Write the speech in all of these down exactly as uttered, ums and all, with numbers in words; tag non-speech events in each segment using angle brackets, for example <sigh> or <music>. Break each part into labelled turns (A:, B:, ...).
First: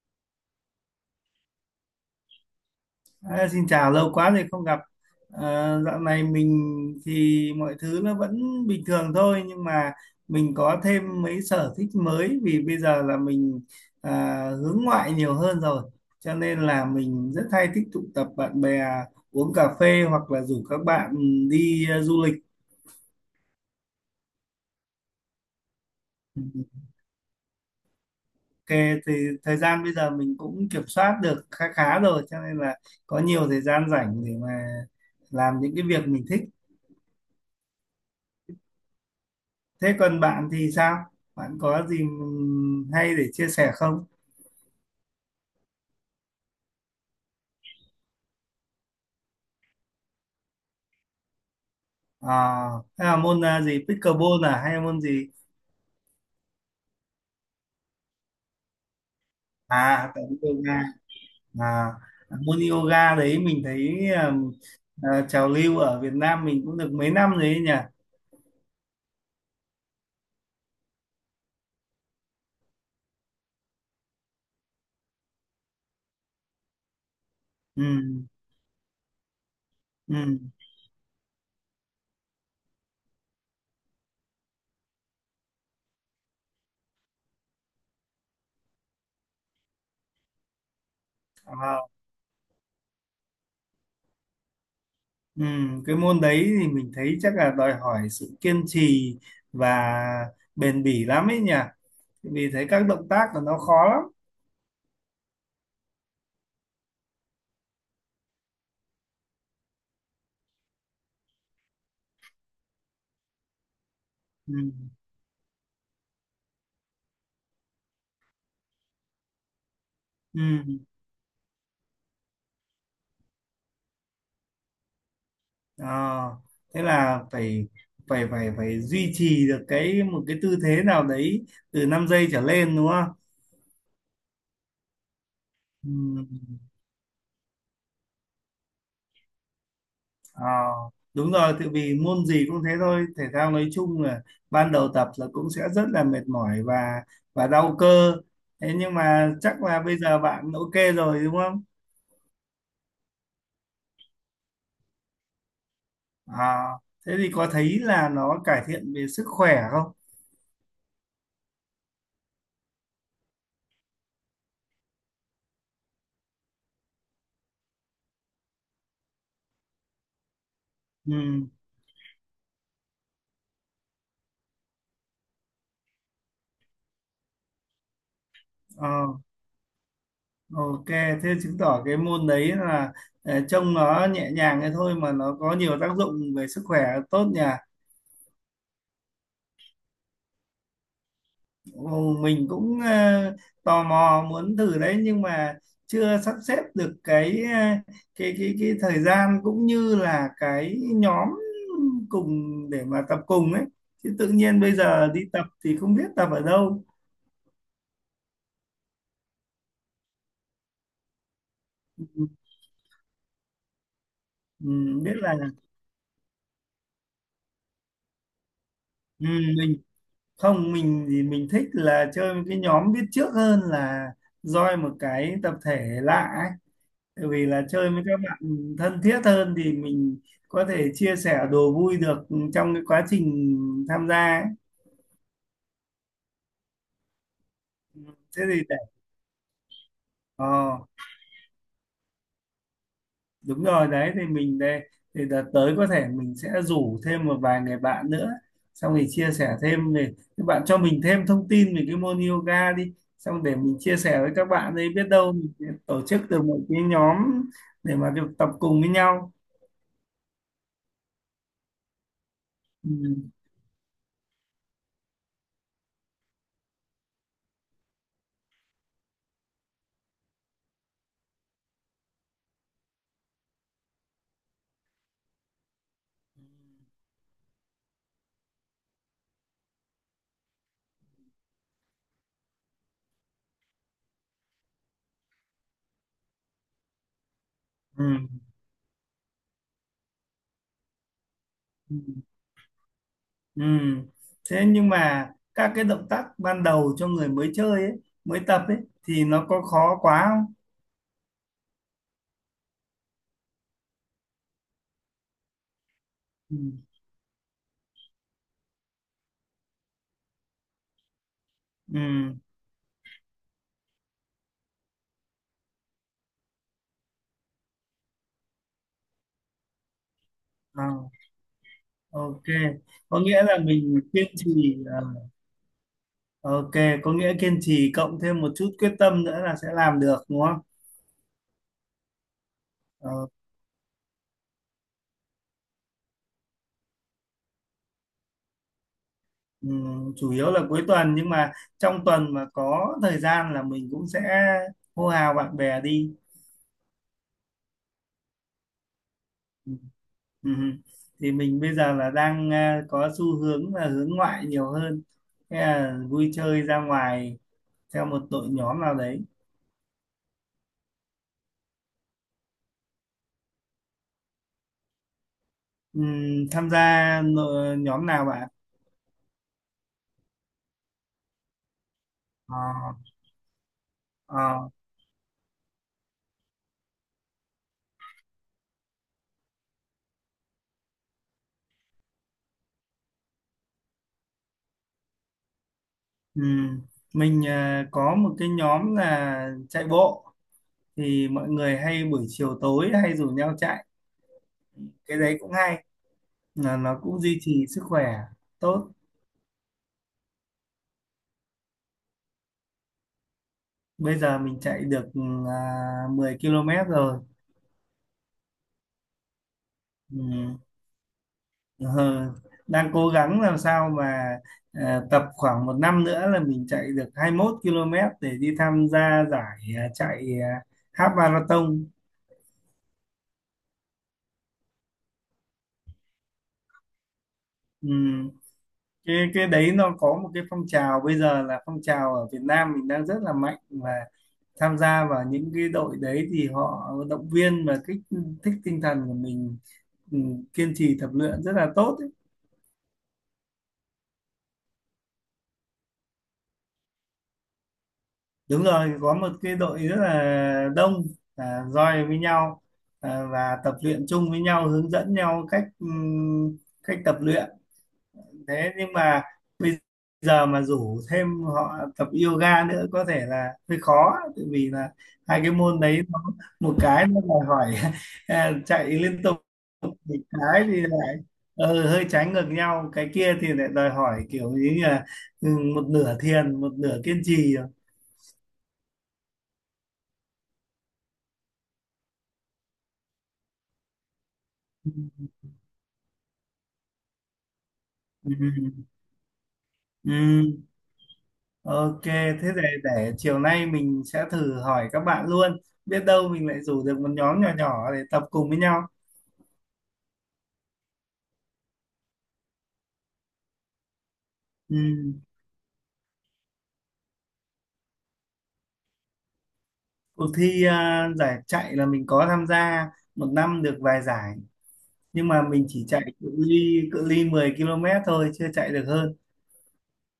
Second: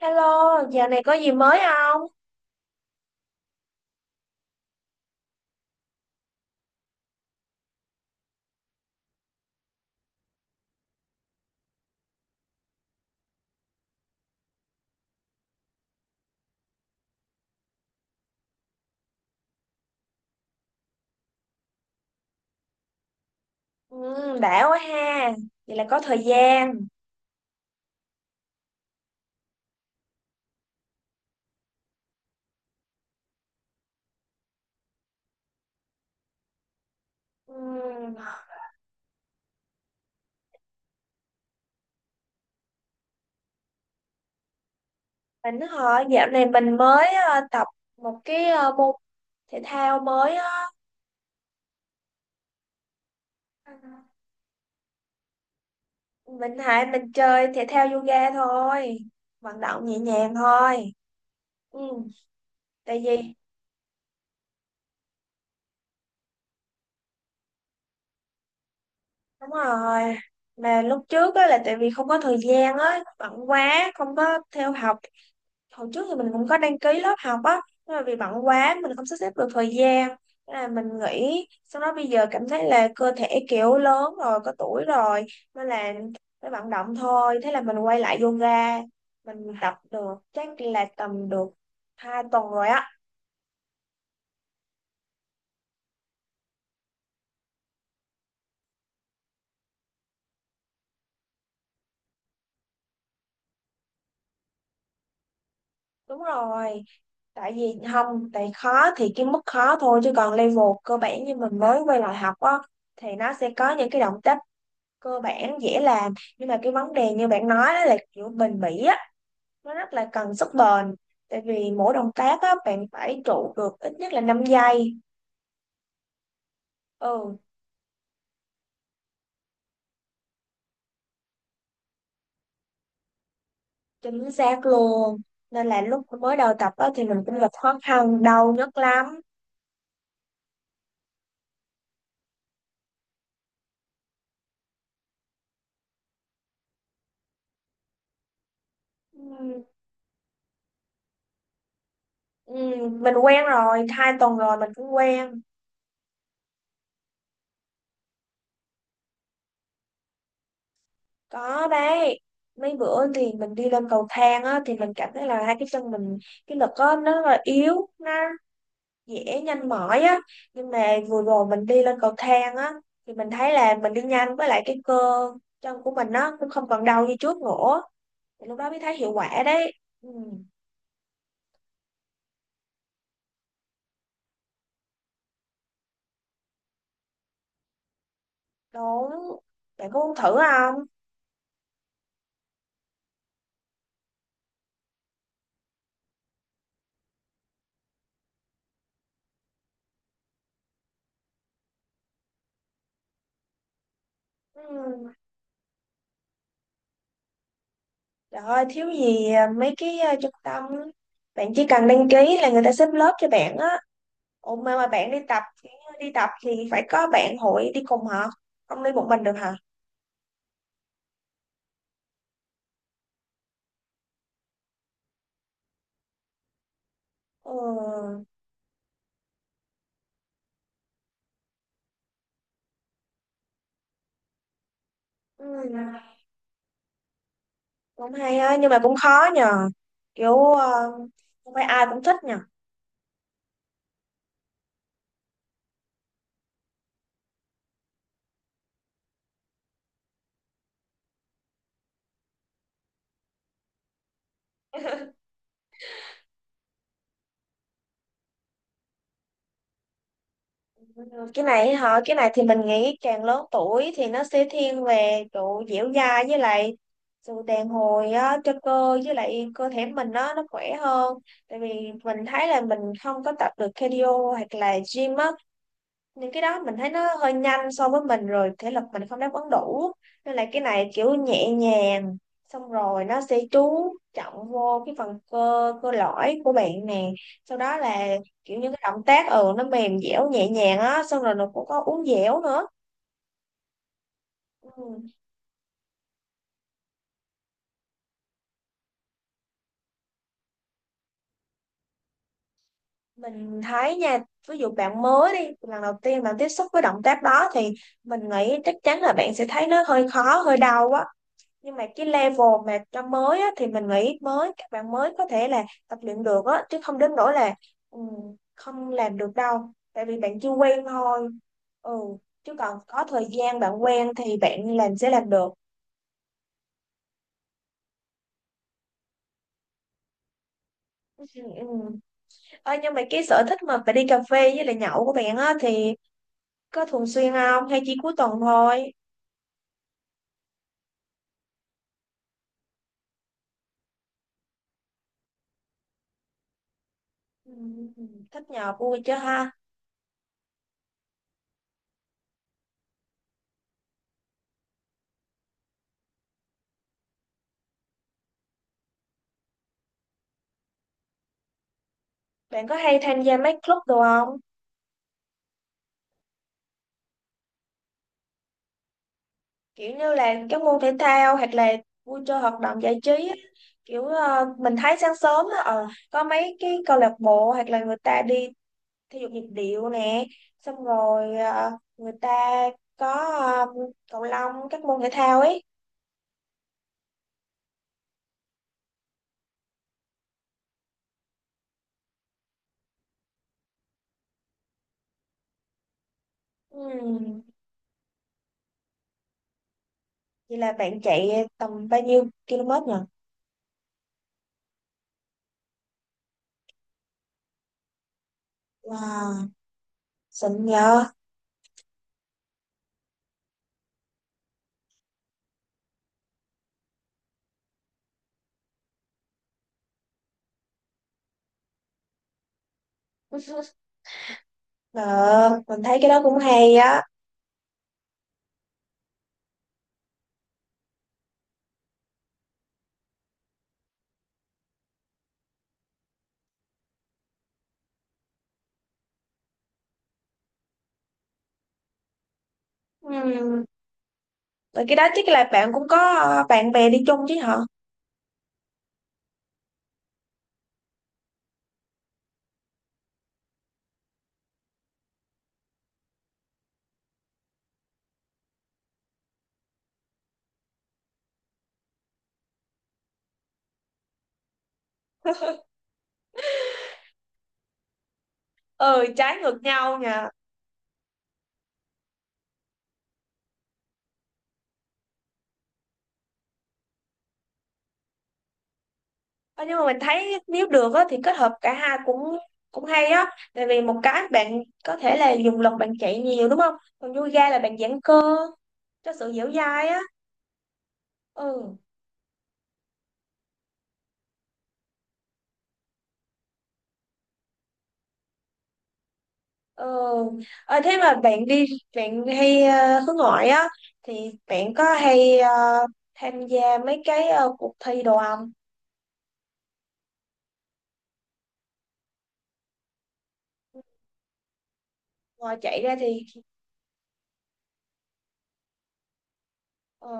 A: Hello, giờ này có gì mới không?
B: À, xin chào, lâu quá rồi không gặp. À, dạo này mình thì mọi thứ nó vẫn bình thường thôi, nhưng mà mình có thêm mấy sở thích mới vì bây giờ là mình à, hướng ngoại nhiều hơn rồi. Cho nên là mình rất hay thích tụ tập bạn bè uống cà phê hoặc là rủ các bạn đi à, du lịch.
A: Ừ, đã quá ha, vậy là có thời gian.
B: Ok, thì thời gian bây giờ mình cũng kiểm soát được khá khá rồi, cho nên là có nhiều thời gian rảnh để mà làm những cái việc mình thích.
A: Ừ,
B: Thế còn bạn thì sao? Bạn có gì hay để chia sẻ không?
A: mình hỏi dạo này mình mới ờ, tập một cái ờ, môn thể thao mới á.
B: À, thế là môn à, gì? Pickleball à? Hay là môn gì?
A: Mình hại mình chơi thể thao yoga thôi, vận động nhẹ
B: À, tập
A: nhàng
B: yoga.
A: thôi. Ừ,
B: À, môn
A: tại
B: yoga
A: vì
B: đấy mình thấy à, à, trào lưu ở Việt Nam mình cũng được mấy năm rồi ấy nhỉ?
A: đúng rồi, mà lúc trước á là tại vì không có thời gian á, bận quá, không có theo học. Hồi trước thì mình cũng có đăng ký lớp học á,
B: Ừ,
A: nhưng mà vì bận quá mình không sắp xếp được thời gian.
B: ừ,
A: Thế là mình nghỉ, xong đó bây giờ cảm thấy là cơ thể kiểu lớn rồi, có tuổi rồi nên là phải vận động thôi. Thế là mình quay lại yoga, mình tập được chắc là tầm được
B: à,
A: hai tuần rồi á.
B: ừ. Cái môn đấy thì mình thấy chắc là đòi hỏi sự kiên trì và bền bỉ lắm ấy nhỉ? Vì thấy các động tác của nó khó lắm.
A: Đúng rồi, tại vì không, tại khó thì cái mức khó thôi, chứ còn level cơ bản như mình mới quay lại học á thì nó sẽ có những cái động tác
B: Ừ,
A: cơ bản dễ làm. Nhưng mà cái vấn đề như bạn nói đó là kiểu bền bỉ á, nó rất là cần
B: ừ.
A: sức bền. Tại vì mỗi động tác á bạn phải trụ được ít nhất là năm giây.
B: Ờ, thế là
A: Ừ,
B: phải phải phải phải duy trì được cái một cái tư thế nào đấy từ năm giây trở lên đúng không?
A: chính xác luôn. Nên là lúc
B: Ừm,
A: mới đầu tập á thì mình cũng gặp khó khăn, đau nhất lắm.
B: ờ, đúng rồi, tại vì môn gì cũng thế thôi, thể thao nói chung là ban đầu tập là cũng sẽ rất là mệt mỏi và và đau cơ. Thế nhưng mà chắc
A: Ừ,
B: là bây giờ bạn ok rồi đúng không?
A: ừ, mình quen rồi, hai tuần rồi mình cũng quen.
B: À, thế thì có thấy là nó cải thiện về sức khỏe không?
A: Có đấy, mấy bữa thì mình đi lên cầu thang á thì mình cảm thấy là hai cái chân mình, cái lực á nó rất là yếu, nó dễ nhanh mỏi á. Nhưng mà vừa rồi
B: Ừm,
A: mình đi lên cầu thang á thì mình thấy là mình đi nhanh, với lại cái cơ chân của mình nó cũng không còn đau như trước nữa, thì lúc đó mới thấy
B: ờ.
A: hiệu quả đấy. Ừ,
B: Ok, thế chứng tỏ cái môn đấy là ờ, trông nó nhẹ nhàng thế thôi mà nó có nhiều tác dụng về sức khỏe tốt nhỉ.
A: đúng. Bạn có muốn thử không?
B: Ồ, mình cũng ờ, tò mò muốn thử đấy, nhưng mà chưa sắp xếp được cái ờ, cái cái cái thời gian cũng như là cái nhóm cùng để mà tập cùng ấy. Chứ tự nhiên bây giờ
A: Ừ.
B: đi tập thì không biết tập ở đâu.
A: Trời ơi, thiếu gì mấy cái ờ, trung tâm, bạn chỉ cần đăng ký là người ta xếp lớp cho bạn á. Ủa mà, mà
B: Ừ,
A: bạn
B: biết
A: đi
B: là
A: tập đi tập thì phải có bạn hội đi cùng hả? Không đi một mình
B: ừ,
A: được hả?
B: mình không, mình thì mình thích là chơi với cái nhóm biết trước hơn là join một cái tập thể lạ ấy. Tại vì là chơi với các
A: Ừ.
B: bạn thân thiết hơn thì mình có thể chia sẻ đồ vui được trong cái quá trình tham gia ấy.
A: Ừ. Cũng hay
B: Thế
A: á,
B: thì
A: nhưng
B: để
A: mà cũng khó nhờ. Kiểu
B: ờ
A: ờ, không phải ai cũng thích nhờ.
B: đúng rồi đấy, thì mình đây thì đợt tới có thể mình sẽ rủ thêm một vài người bạn nữa, xong thì chia sẻ thêm về các bạn cho mình thêm thông tin về cái môn yoga đi, xong để mình chia sẻ với các bạn ấy biết đâu mình sẽ tổ chức được một cái nhóm để mà được tập cùng với nhau.
A: Cái này hả? Cái này thì mình nghĩ càng
B: Ừ.
A: lớn tuổi thì nó sẽ thiên về kiểu dẻo dai với lại sự đàn hồi á cho cơ, với lại cơ thể mình nó nó khỏe hơn. Tại vì mình thấy là mình không có tập được cardio hoặc là gym á, những cái đó mình thấy nó hơi nhanh so với mình, rồi thể lực mình không đáp ứng đủ. Nên là cái này kiểu nhẹ nhàng, xong rồi nó sẽ chú trọng vô cái phần cơ cơ lõi của bạn nè. Sau đó
B: Ừ.
A: là kiểu như cái động tác, ừ, nó mềm dẻo nhẹ nhàng á, xong rồi nó cũng có
B: Ừ.
A: uốn dẻo nữa.
B: Ừ. Thế
A: Ừ.
B: nhưng mà các cái động tác ban đầu cho người mới chơi ấy, mới tập ấy, thì nó có khó quá không?
A: Mình thấy nha, ví dụ bạn mới đi lần đầu tiên bạn tiếp
B: Ừ.
A: xúc với động tác đó thì mình nghĩ chắc chắn là bạn sẽ thấy nó hơi khó, hơi đau quá. Nhưng mà
B: Ừ.
A: cái level mà cho mới á, thì mình nghĩ mới các bạn mới có thể là tập luyện được á, chứ không đến nỗi là, ừ, không làm được đâu. Tại vì bạn chưa quen
B: À,
A: thôi. Ừ,
B: ok,
A: chứ còn có
B: có
A: thời
B: nghĩa là
A: gian bạn
B: mình
A: quen
B: kiên
A: thì bạn
B: trì
A: làm
B: à,
A: sẽ làm được.
B: ok, có nghĩa kiên trì cộng thêm một chút quyết tâm nữa là sẽ làm được đúng không?
A: Ừ. Ừ. Ơ, nhưng mà cái
B: Ờ,
A: sở thích mà phải đi cà phê với lại nhậu của bạn á thì có thường xuyên không hay chỉ cuối tuần thôi?
B: ừm, chủ yếu là cuối tuần nhưng mà trong tuần mà có thời gian là mình cũng sẽ hô hào bạn bè đi.
A: Ừ. Thích nhậu vui chứ ha?
B: Ừ, ừ. Thì mình bây giờ là đang à, có xu hướng là hướng ngoại nhiều hơn, thế là vui chơi ra ngoài theo một đội nhóm nào đấy.
A: Bạn có hay tham gia mấy club đồ không?
B: Ừm, tham gia nội- nhóm nào bạn?
A: Kiểu như là các môn thể thao hoặc là vui chơi
B: Ờ,
A: hoạt động giải trí á. Kiểu ờ,
B: ờ,
A: mình thấy sáng sớm á, ờ, có mấy cái câu lạc bộ hoặc là người ta đi thể dục nhịp điệu nè. Xong rồi ờ, người ta có ờ, cầu lông, các môn thể thao ấy.
B: ừm. Mình à, có một cái nhóm là chạy bộ. Thì mọi người hay buổi chiều tối hay rủ nhau chạy, cái đấy cũng hay là nó cũng duy
A: Ừm,
B: trì sức khỏe tốt.
A: vậy là bạn chạy tầm bao nhiêu km nhỉ?
B: Bây giờ mình chạy được à, mười ki lô mét rồi.
A: Wow,
B: Ừ.
A: xịn nhờ.
B: Ờ, đang cố gắng làm sao mà à, tập khoảng một năm nữa là mình chạy được hai mươi mốt ki lô mét để đi tham gia giải à, chạy à, half marathon.
A: <laughs> ờ, mình thấy cái đó cũng hay á.
B: Ừ. Cái cái đấy nó có một cái phong trào bây giờ, là phong trào ở Việt Nam mình đang rất là mạnh, và tham gia vào những cái đội đấy thì họ động viên và kích thích tinh thần của mình, ừ, kiên trì tập luyện rất là tốt ấy.
A: Ừm. Rồi cái đó chắc là bạn cũng có ờ, bạn bè đi chung chứ hả?
B: Đúng rồi, có một cái đội rất là đông à, roi với nhau à, và tập luyện chung với nhau, hướng dẫn nhau cách ừ, cách tập luyện. Thế nhưng mà bây giờ mà rủ thêm họ tập yoga nữa có thể là hơi khó, tại vì là hai cái môn đấy nó, một cái nó đòi hỏi <laughs> à, chạy
A: Ừ,
B: liên
A: trái
B: tục,
A: ngược
B: một
A: nhau nhỉ.
B: cái thì lại ờ, hơi trái ngược nhau, cái kia thì lại đòi hỏi kiểu như là ừ, một nửa thiền một nửa kiên trì.
A: Ờ, nhưng mà mình thấy nếu được á, thì kết hợp cả hai cũng cũng hay á. Tại vì một cái bạn có thể là dùng lực, bạn chạy nhiều đúng không, còn yoga là bạn giãn cơ
B: Ừ,
A: cho sự dẻo dai á.
B: ừ,
A: Ừ.
B: ok, thế để để chiều nay mình sẽ thử hỏi các bạn luôn, biết đâu mình lại rủ được một nhóm nhỏ nhỏ để tập cùng với nhau.
A: Ừ. Ờ, thế mà bạn đi bạn hay ờ, hướng ngoại á, thì bạn có
B: Ừ.
A: hay ờ, tham gia mấy cái ờ, cuộc thi đồ không?
B: Cuộc thi à, giải chạy là mình có tham gia, một năm được vài giải, nhưng mà
A: Ngoài
B: mình
A: chạy
B: chỉ
A: ra
B: chạy
A: thì
B: cự ly cự ly mười ki lô mét thôi, chưa chạy được hơn.
A: ờ,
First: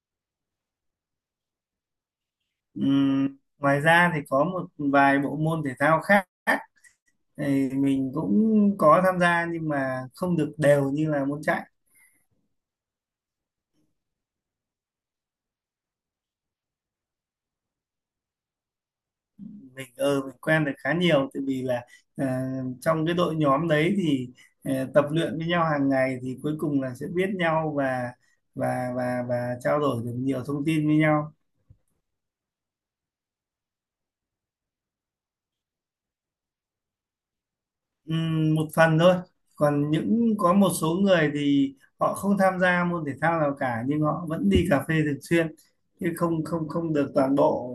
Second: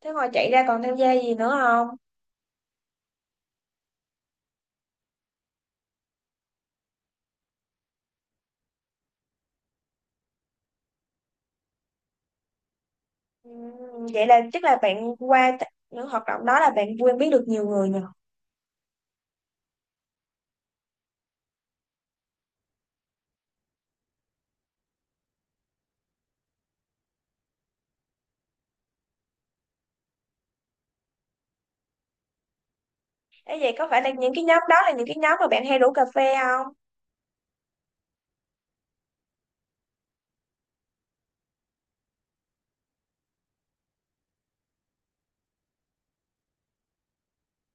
A: Thế ngoài chạy ra còn tham gia gì nữa không?
B: Ừm, ngoài ra thì có một vài bộ môn thể thao khác thì mình cũng có tham gia nhưng mà không được đều như là môn chạy.
A: Ừ, vậy là chắc là bạn qua t- những hoạt động đó là bạn quen biết được nhiều người nhỉ?
B: Mình ờ mình quen được khá nhiều tại vì là à, trong cái đội nhóm đấy thì à, tập luyện với nhau hàng ngày thì cuối cùng là sẽ biết nhau và và và và trao đổi được nhiều thông tin với nhau.
A: Ê, vậy có phải là những cái nhóm đó là những cái nhóm mà bạn hay rủ cà phê không?
B: Ừm, một phần thôi, còn những có một số người thì họ không tham gia môn thể thao nào cả nhưng họ vẫn đi cà phê thường xuyên, chứ không không không được toàn bộ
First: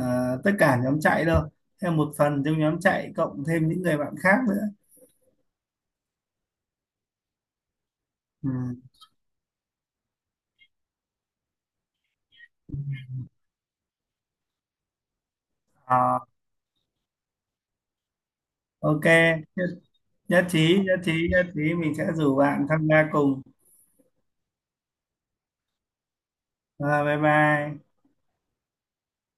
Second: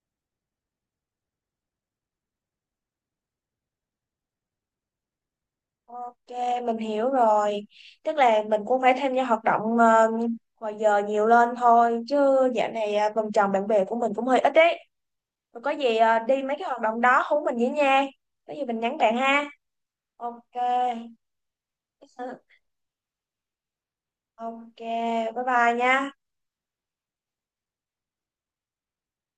B: à, tất cả nhóm chạy đâu, theo một phần trong nhóm chạy cộng thêm những người bạn khác nữa.
A: Ok, mình hiểu rồi. Tức là mình
B: Ừm,
A: cũng phải tham gia hoạt động ờ, ngoài giờ nhiều lên thôi. Chứ dạo này ờ, vòng tròn bạn bè của mình cũng hơi ít đấy. Rồi có gì ờ,
B: à,
A: đi mấy cái hoạt động đó hú mình với nha. Có gì mình nhắn
B: ok,
A: bạn ha.
B: nhất,
A: Ok.
B: nhất trí nhất trí nhất trí mình sẽ rủ
A: <laughs>
B: bạn tham gia cùng.
A: Ok, bye bye nha.
B: À, bye bye.